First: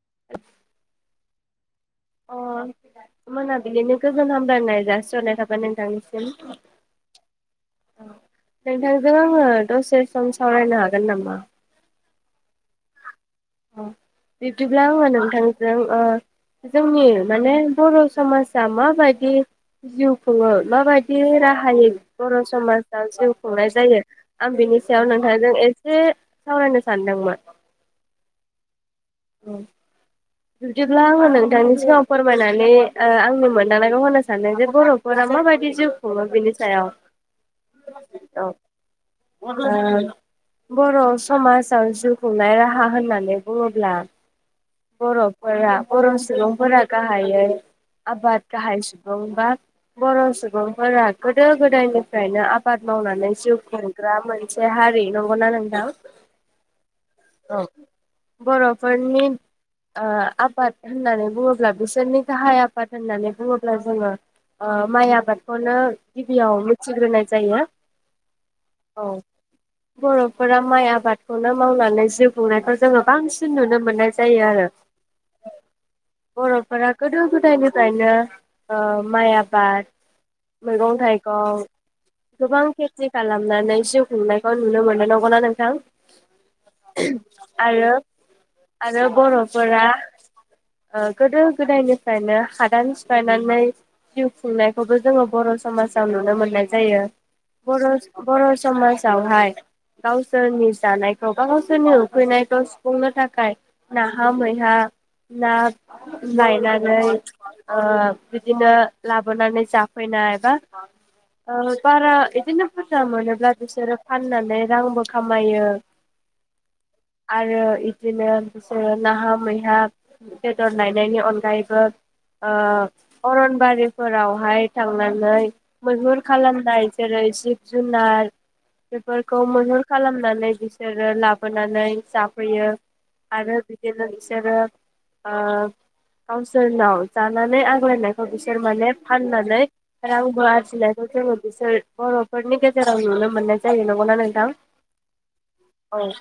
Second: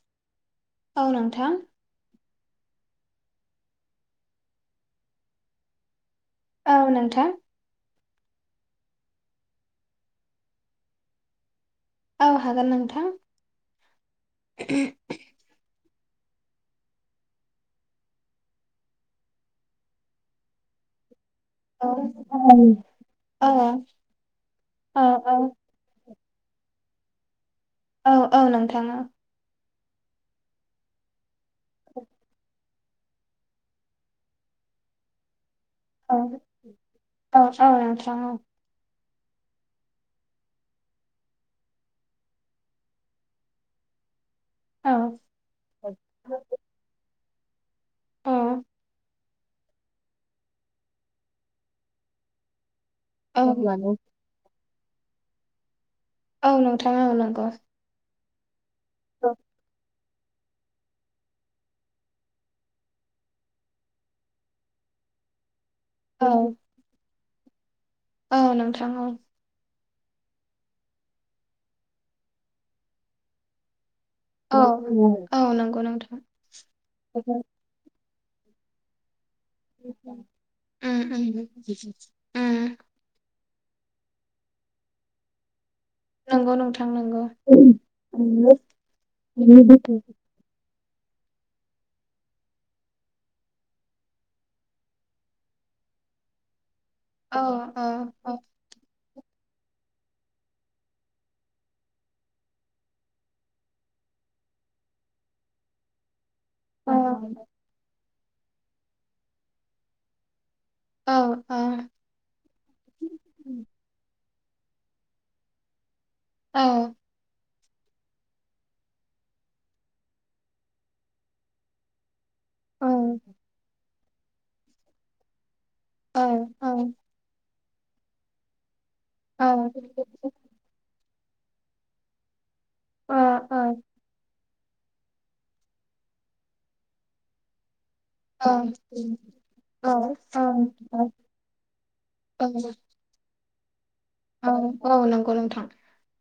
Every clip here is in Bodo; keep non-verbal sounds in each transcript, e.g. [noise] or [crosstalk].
[inaudible] औ नोंथां अ मोनाबिलिनो गोजोन हामबायनाय जासिनाय थाबाय नोंथांनि औ नोंथां औ नोंथांजों आङो दसे सम सावरायनो हागोन नामा औ हागोन नोंथां औ बिदिब्ला आङो नोंथांजों ओ जोंनि माने बर समाजा माबायदि जिउ खुङो माबाय जि राहायै औ बर' समाजाव जिउ औ खुंनाय जायो आं बिनि औ सायाव नोंथांजों एसे सावरायनो सानदोंमोन औ औ नोंथाङा औ बिदिब्ला आङो नों थांनि सिगाङाव फोरमायनानै ओ आंनि मोनदांनायखौ होनो सानदों जे बर'फोरा माबायदि जिउ खुङो बेनि सायाव औ औ नोंथां औ ओ बर' समाजाव जिउ खुंनाय राहा होननानै बुङोब्ला औ बर'फोरा बर' सुबुंफोरा गा हायै आबाद औ गाहाय सुबुं बाद बर' सुबुंफोरा गोदो गोदायनिफ्रायनो आ बाद मावनानै औ जिउ खुंग्रा मोन से हारि नंगौना नोंथां औ नोंथाङा औ नंगौ बर' फोरनि ओ आबाद होननानै बुङोब्ला बिसोरनि गाहाय आबाद होननानै बुङोब्ला जोङो ओ माइ आबाद खौनो औ गिबियाव मिथिग्रोनाय जायोमोन औ नोंथां औ बरफोरा माइ आबादखौनो मावनानै जिउ खुंनायखौ जोङो बांसिन नुनो मोननाय औ जायो औ नंगौ नोंथां बरफोरा गोदो गोदायनिफ्रायनो ओ माइ आब बाद मैगं उम उम थाइगं गोबां उम खेथि खालाम नानै जिउ खुंनायखौ नुनो मोनोना नंगौना नोंथां नंगौ नोंथां नंगौ आरो आरो बर'फोरा बेबोथ ओ गोदो गोदायनिफ्रायनो हादान सिफायनानै जिउ खुंनायखौबो जोङो बर समाजाव नुनो मोननाय जायो औ बर औ बर समाज गावहाय गावसोरनि जानायखौ गावसोरनि उखैनायखौ सुफुंनो थाखाय ना हा मैहा ना लायनानै औ ओ बिदिनो लाबोनानै जाफैनाय एबा ओ बारा बिदिनो बुरजा मोनोब्ला बिसोरो फान फाननानै रांबो खामायो औ आरो इदिनो बिसोरो नाहा मैहा बेदर नायनायनि अनगायैबो ओ औ अरनबारि फोरावहाय थांनानै मैहुर खालामनाय जेरै जिब जुनार बेफोरखौ मैहुर खालामनानै बिसोर आरो लाबोनानै जा फैयो आरो बिसोरो ओ गावसोरनाव जानानै आर फरायनायखौ बिसोर माने फाननानै रांबो आरजिनायखौ जोङो बिसोर बर'फोरनि गेजेराव नुनो मोननाय जायो नं औ औ नंगौ नोंथां औ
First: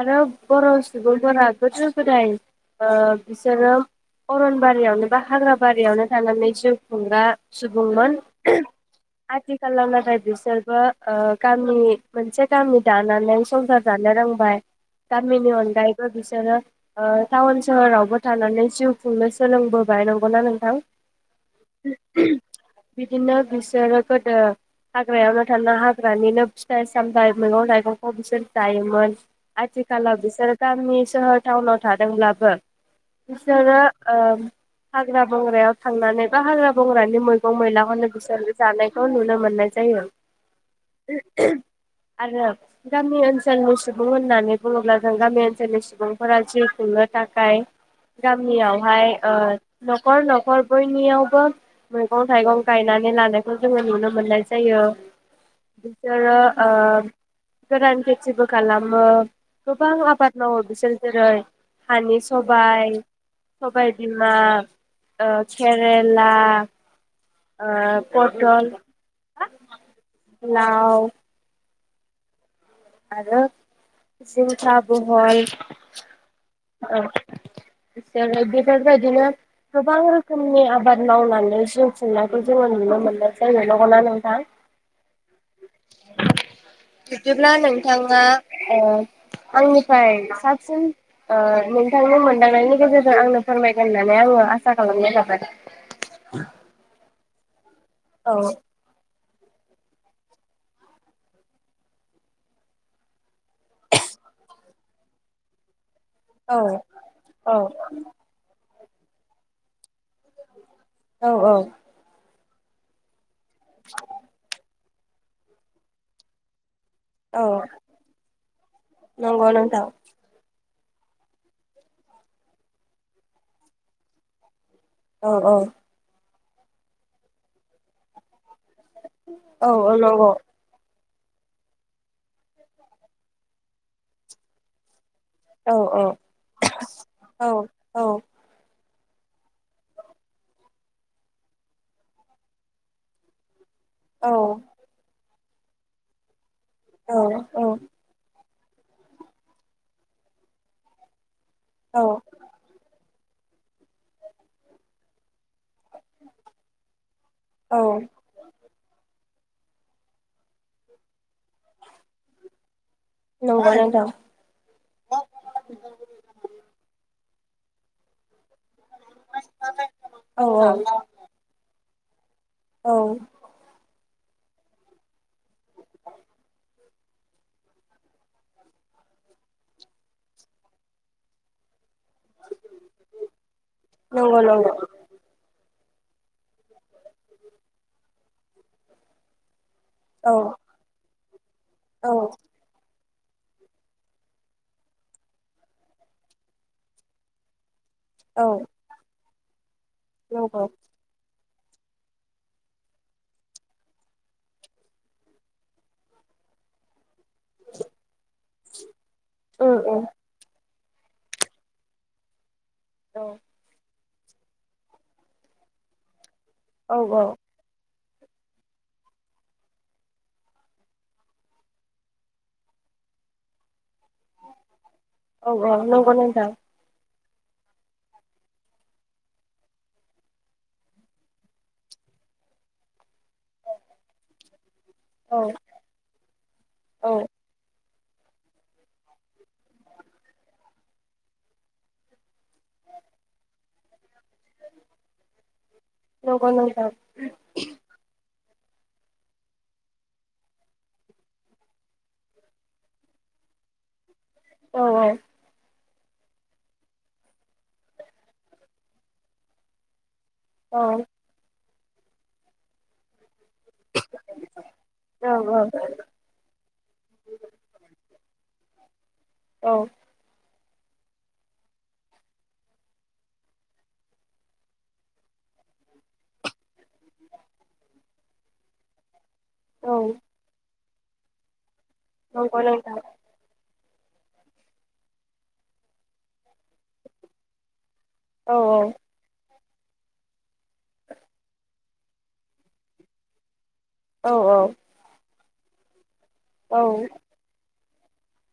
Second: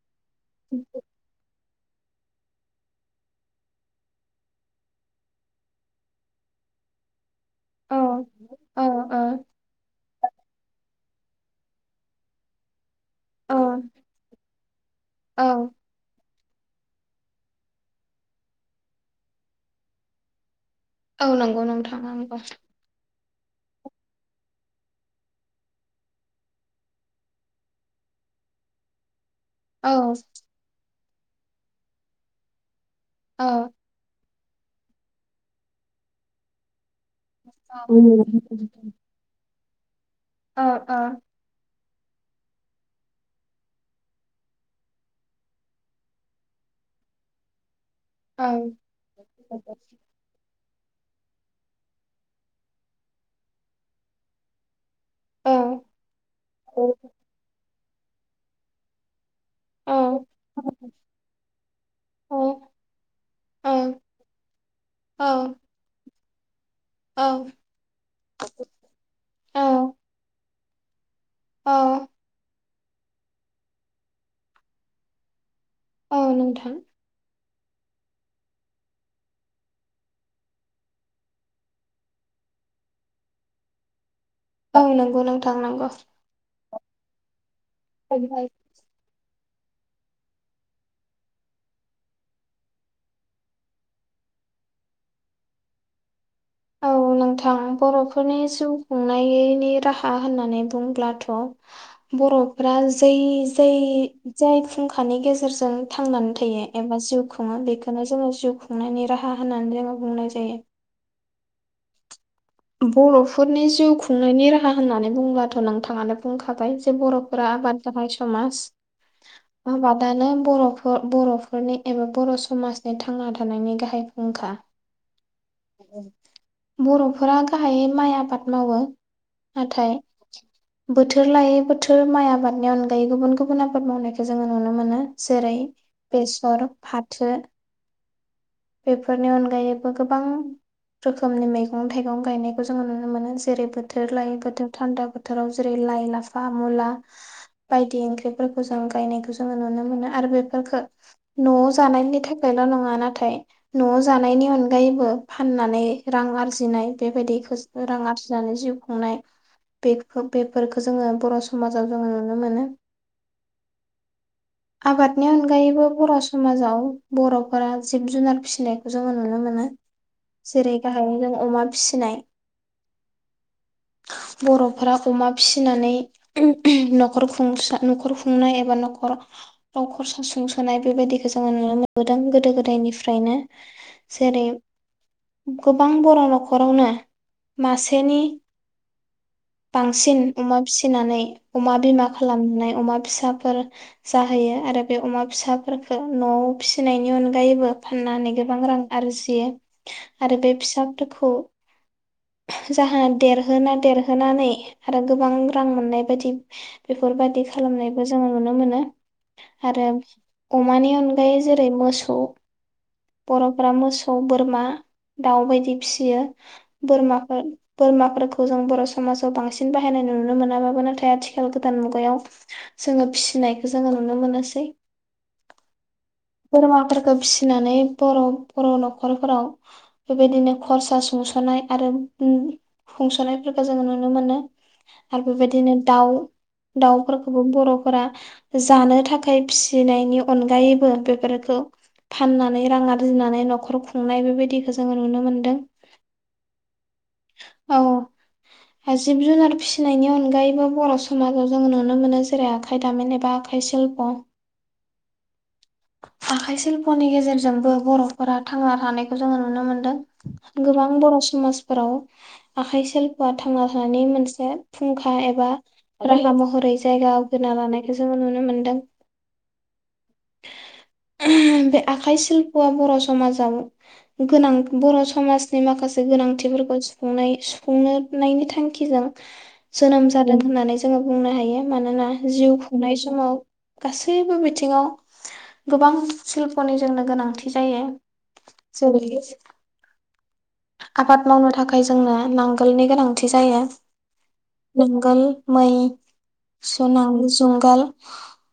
आरो बर' सुबुंफोरा गोदो गोदाय ओ बिसोरो अरनबारियावनो बा हाग्रा बारियावनो थानानै जिउ खुंग्रा औ सुबुंमोन औ औ आथिखालाव नाथाय बिसोरबो ओ गामि मोनसे गामि दानानै औ संसार जानो रोंबाय गामिनि औ अनगायैबो बिस बिसोरो ओ टाउन सोहोरावबो थानानै जिउ खुंनो सोलोंबोबाय नंगौना नोंथां? औ नंगौ नोंथां नंगौ। बिदिनो बिसोरो गोदो हाग्रायावनो थाना हाग्रानिनो फिथाइ सामथाइ मैगं थाइगंखौ बिसोर जायोमोन। औ आथिखालाव बिसोर गामि सोहोर टाउनाव थादोंब्लाबो औ बिसोरो ओ हाग्रा बंग्रायाव थांनानै बा हाग्रा बंग्रानि मैगं औ मैलाखौनो बिसोर जानायखौ नुनो मोननाय जायो। ओ ओ आरो गामि ओनसोलनि सुबुं होननानै बुङोब्ला जों गामि ओनसोलनि सु बुंफोरा जिउ खुंनो थाखाय औ गामियावहाय ओ न'खर न'खर बयनियावबो मैगं थाइगं गायनानै लानायखौ जोङो नुनो मोननाय जायो। औ बिसारो ओ गोरान खेथिबो खालामो। गोबां आबाद मावो। जों जेरै हानि सबाय, सबाय बिमा ओ खेरे ला ओ पटल औ लाव औ आरो जिंखा बहल औ नोंथां। ओ बिसोरो बेफोरबायदिनो गोबां रोखोमनि आबाद मावनानै जिउ खुंनायखौ जोङो नुनो मोननाय जायो नंगौ ना नों औ नंगौ नोंथां नंंगौ। बिदिब्ला नों थांङा ओ आंनिफ्राय साबसिन ओ नोंथांनि मोनदांनायनि गेजेरजों आंनो फोरमायगोन होननानै आङो आसा खालामनाय थाबाय। औ नोंथां। बर'फोरनि जिउखुं नाय नि राहा होननानै बुंब्लाथ बरफोरा जै जै जाय फुंखानि गेजेरजों थांनानै औ थायो एबा जिउ औ खुङो बेखौनो जोङो जिउ खुंनायनि राहा होननानै जोङो बुंनाय जायो। औ औ बर फो फोरनि जिउ खुंनायनि राहा होननानै बुंङोबाथ नोंथाङानो बुंखाबाय। बर औ फोरा आबाद गाहाइ समाज नंगौ नोंथां आबादानो बर ब बर फोरनि एबा बर समाजनि थांना थानायनि गाहाय फुंखा। औ औ बर फोरा गाहायै माइ आबाद मावो औ नाथाय औ नंगौ बोथोर लायै बोथोर माइ आबादनि अनगायै गुबुन गुबुन आबाद मावनायखौ जोङो नुनो मोनो। जेरै औ औ बेसर फाथो औ औ बेफोरनि अनगायैबो गोबां रोखोमनि मैगं थाइगं गायनायखौ जोङो नुनो मोनो जेरैबो थोर लायो बोथोर थान्दा बो थोराव जेरै लाइ लाफा बा मुला औ औ बायदि ओंख्रि फोरखौ जों गायनायखौ जोङो नुनो मोनो आरो बेफोरखो नआव औ जानायनि थाखायल नङा नाथाय न'आव जानायनि अनगायैबो फाननानै रां आरजिनाय औ बेबायदिखौ रां आरजिनानै जिउ खुंनाय बे बेफोरखौ जोङो बर समाजाव जोङो नुनो मोनो नंगौ नोंथां आबादनि अनगायैबो बर समाजाव बर फोरा जिब जुनार फिसिनाय जोङो नुनो मोनो औ जेरै औ गाहायै जों अमा फिसिनाय औ बर फोरा अमा फिसिनानै नखर खुंसा नखर खुंनाय एबा नखर नखर सासुं सोनाय बेबायदिखौ जोङो नुनो मोनो गोदान गोदो गोदायनिफ्रायनो नंगौ जेरै नंगौ गोबां बर नखरावनो मासेनि बांसिन औ अमा फिसिनानै अमा बिमा औ खालामनानै अमा फिसा साफोर जाहोयो आरो बे अमा फिसाफोरफोरखौ नआव फिसिनायनि अनगायैबो फाननानै औ गोबां रां आरजियो आरो बे नंगौ फिसाखौ जाहोना देरहोना देरहोनानै आरो गोबां रां मोननाय बायदि बेफोर बेफोरबायाददि खालामनाय जों नुनो मोन उम आरो उम अम बे अनगायै जेरै मोसौ औ बरफ्रा मोसौ सौ बोरमा दाउ बायदि फिसियो औ बोरमाफोर बोरमाफोर जों बर' समाव बांसिन बाहायनाय नुनो मोनाबो नाथाय आथिखाल गोदान मुगायाव जोङो फिसिनाय खो जोङो नुनो मोनसै औ नंगौ नोंथां बोरमा खो फिसिनानै बर' बर' न'खरफोराव बेबायदिनो खरसा सुंसनाय आरो उम खुंसनायफोरखौ जोंङो नुनो मोनो आरो औ बेबायदिनो दाउ औ दाउफोरखौबो बर फोरा जानो थाखाय फिनायनि अनगायैबो बेफोरखो फाननानै रां आरजिनानै नखर खुंनाय बे बेबायदिखो जोंङो नुनो मोनदों [unintelligible] हो जिब जुनार फिसिनायनि अनगायैबो बर समाजाव जोंङो नुनो मोनो जेरै आखाइ दामिन एबा आखाइ सिल्प औ औ आखाइ सिल्पनि गेजेरजोंबो बरफोरा थांना थानायखौ जोंङो नुनो मोनदों औ गोबां बर समाज फोराव आखाइ सिल्प थांना थानायनि मोनसे फुंखा एबा राहा महरै जायगा आवगन लानायखौ जोङो नुनो मोनो दों औ बे आखाइ सिल्पआ बर समाजाव गोनां बर समाजनि माखासे गो गोनांथिफोरखौ सुफुंनाय सुफुंनो नायनि थांखिजों औ जोनोम जादों होननानै जोंङो बुंनो हायो मानोना जिउ नंगौ नोंथां खुंनाय समाव गासैबो बिथिङाव गोबां सिल्पनि जोंनो गोनांथि जायो औ [unintelligible] आबाद मावनो थाखाय जोंनो नांगोलनि गोनांथि जायो औ जंगाल मै औ सुनां जुंगाल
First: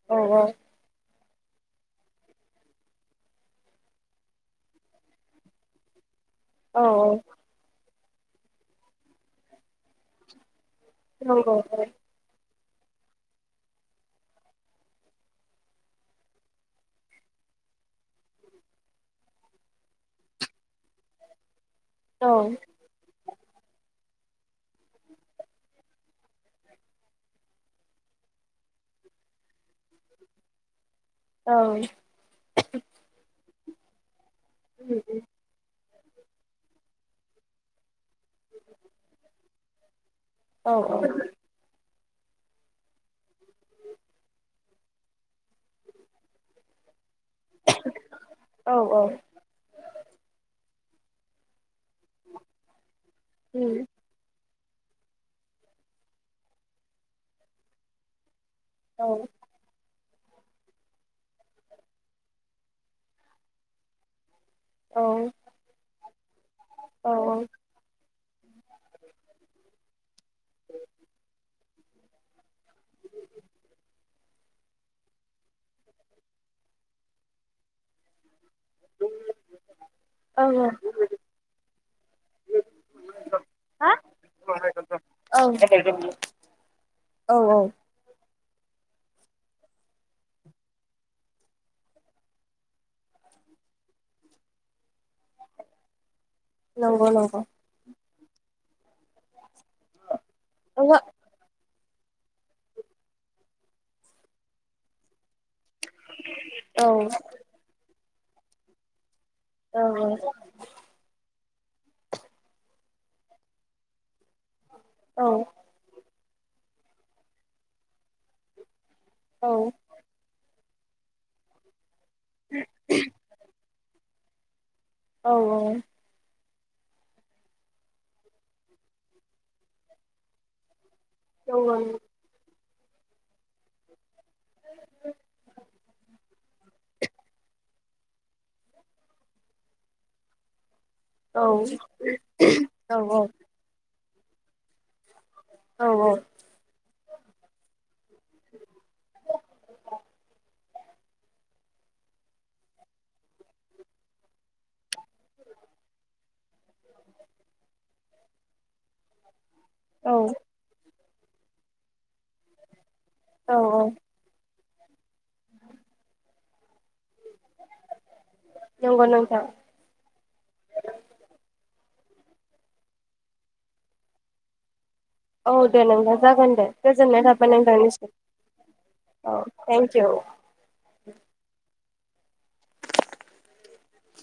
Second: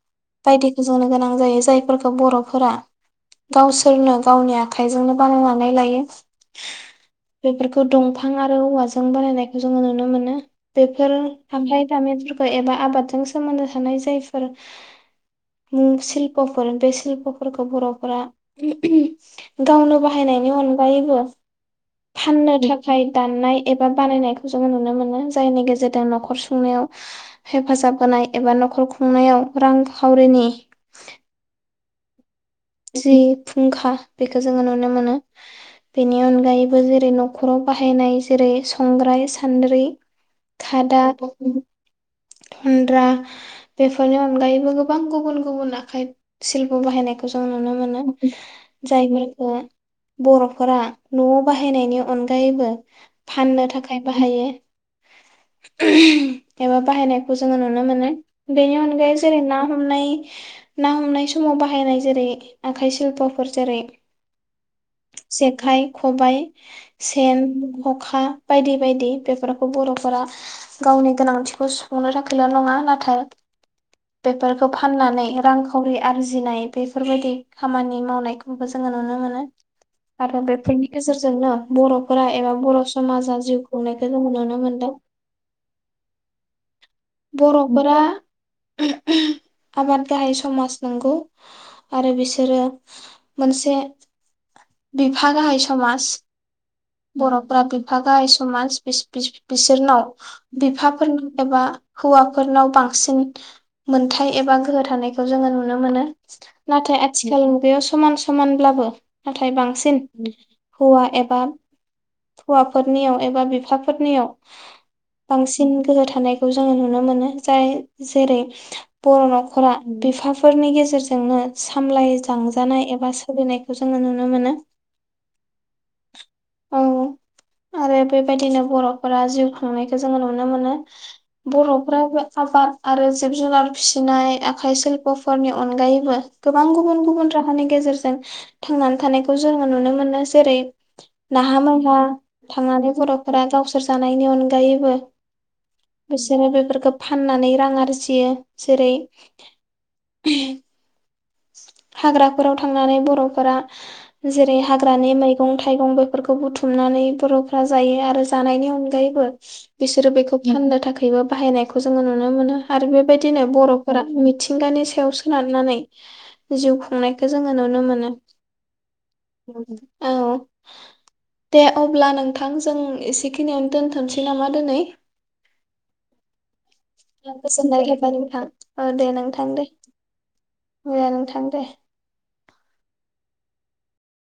औ बायदिखौ जोंनो गोनां जायो जायफोरखौ बरफोरा गावसोरनो गावनि आखाइजोंनो बानायनानै लायो। औ बेफोरखौ दं फां आरो औवाजों बानायायनायखौ जोंङो नुनो मोनो। दोखोल नंगौ औ खामफ्लाय दामफोर ओ एबा आबादजों सोमोन्दो थानाय जायफोर मुं सिल्पफोर बे सिल्पफोरखौ बरफोरा गावनो बाहायनायनि अनगायैबो औ फाननो थाखाय दाननाय एबा बानायनायखौ जोंङो नुनो मोनो जायनि गेजेरदों नखर सुंनायाव हेफाजाब होनाय एबा नखर खुंनायाव रांखावरिनि औ। जि फुंखा बेखौ जोङो नुनो मोनो। बेनि अनगायैबो जेरै न'खराव बाहायनाय जेरै संग्राय सान्द्रि औ खादा थन्द्रा बेफोरनि अनगायैबो गोबां गुबुन गुबुन आखाइ सिल्प' बाहायनायखौ जों नुनो मोनो। औ औ जायफोरखो बर'फोरा न'आव‌ बाहाय बाहायनायनि अनगायैबो फाननो थाखाय बाहायो। एबा बाहायनायखौ जोङो नुनो मोनो। बेनि अनगायै जेरै ना हमनाय ना हमनाय समाव बाहायनाय जेरै आखाइ सिल्प'फोर जेरै औ जेखाइ, खबाय, सेन, हखा बायदि बायदि बेफोरखौ बर'फोरा गावनि गोनांथिखौ सुफुंनो थाखायल' नङा नाथाय बेफोरखौ फाननानै रांखावरि आरजिनाय बेफोरबायदि खामानि मावनायखौ जोङो नुनो मोनो आरो बेफोरनि गेजेरजोंनो बर'फोरा एबा बर' समाजा जिउ हा खुंनायखौ जोङो नुनो मोनदों। औ औ बर'फोरा आबाद गाहाय समाज नोंगौ आरो बिसोरो मोनसे बिफा गाहाय समाज नंगौ नंगौ बर'फोरा बिफा गाहाय समास बिस बिस बिसोरनाव बिफाफोरनि एबा हौवाफोरनाव बांसिन मोनथाय एबा गोहो थानायखौ जोङो नु नो मोनो ओहो औ नाथाय औ आथिखालनि मुगायाव समान समानब्लाबो नाथाय औ बांसिन हौवा एबा हौवाफोरनियाव एबा बिफाफोरनियाव औ बांसिन गोहो थानाय जोङो नुनो मोनो जाय जेरै- बर' न'खरा बिफाफोरनि गेजेर जोंनो सामलाय लांजानाय एबा सोलिनाय खौ जोङो नुनो मोनो औ औ औ आरो बेबायदिनो बर'फोरा जिउ खुंनायखौ जोङो नुनो मोनो बर'फ्राबो आबाद आरो जिब जुनार फिसिनाय आखाइ शिल्प'फोरनि अनगायैबो गोबां गुबुन गुबुन राहानि गेजेरजों जों थांनानै थानायखौ जोङो नुनो मोनो जेरै- नाहा मैहा थांनानै बर'फोरा गावसोर जानायनि अनगायैबो औ बिसोरो बेफोरखौ फाननानै रां आरजियो जेरै- हाग्राफोराव थांनानै बर'फोरा जेरै हाग्रानि मैगं थाइगं बेफोरखौ बुथुमनानै बर'फोरा जायो आरो जानायनि अनगायैबो बिसोरो औ बेखौ फाननो थाखाय बो बाहायनायखौ जोङो नुनो मोनो आरो बे बायदिनो औ बर'फोरा मि थिंगानि सायाव सोनारनानै जिउ खांनायखौ जोङो नुनो मोनो नंगौ नोंथां औ दे अब्ला नोंथां जों एसेखिनियावनो दोनथ'नोसै नामा दिनै औ दे नोंबां जागोन दे गोजोननाय थाबाय गोजोननाय नोंथांनिस थाबाय नोंथां दे औ नोंथां थेंकिउ। दे नोंथां दे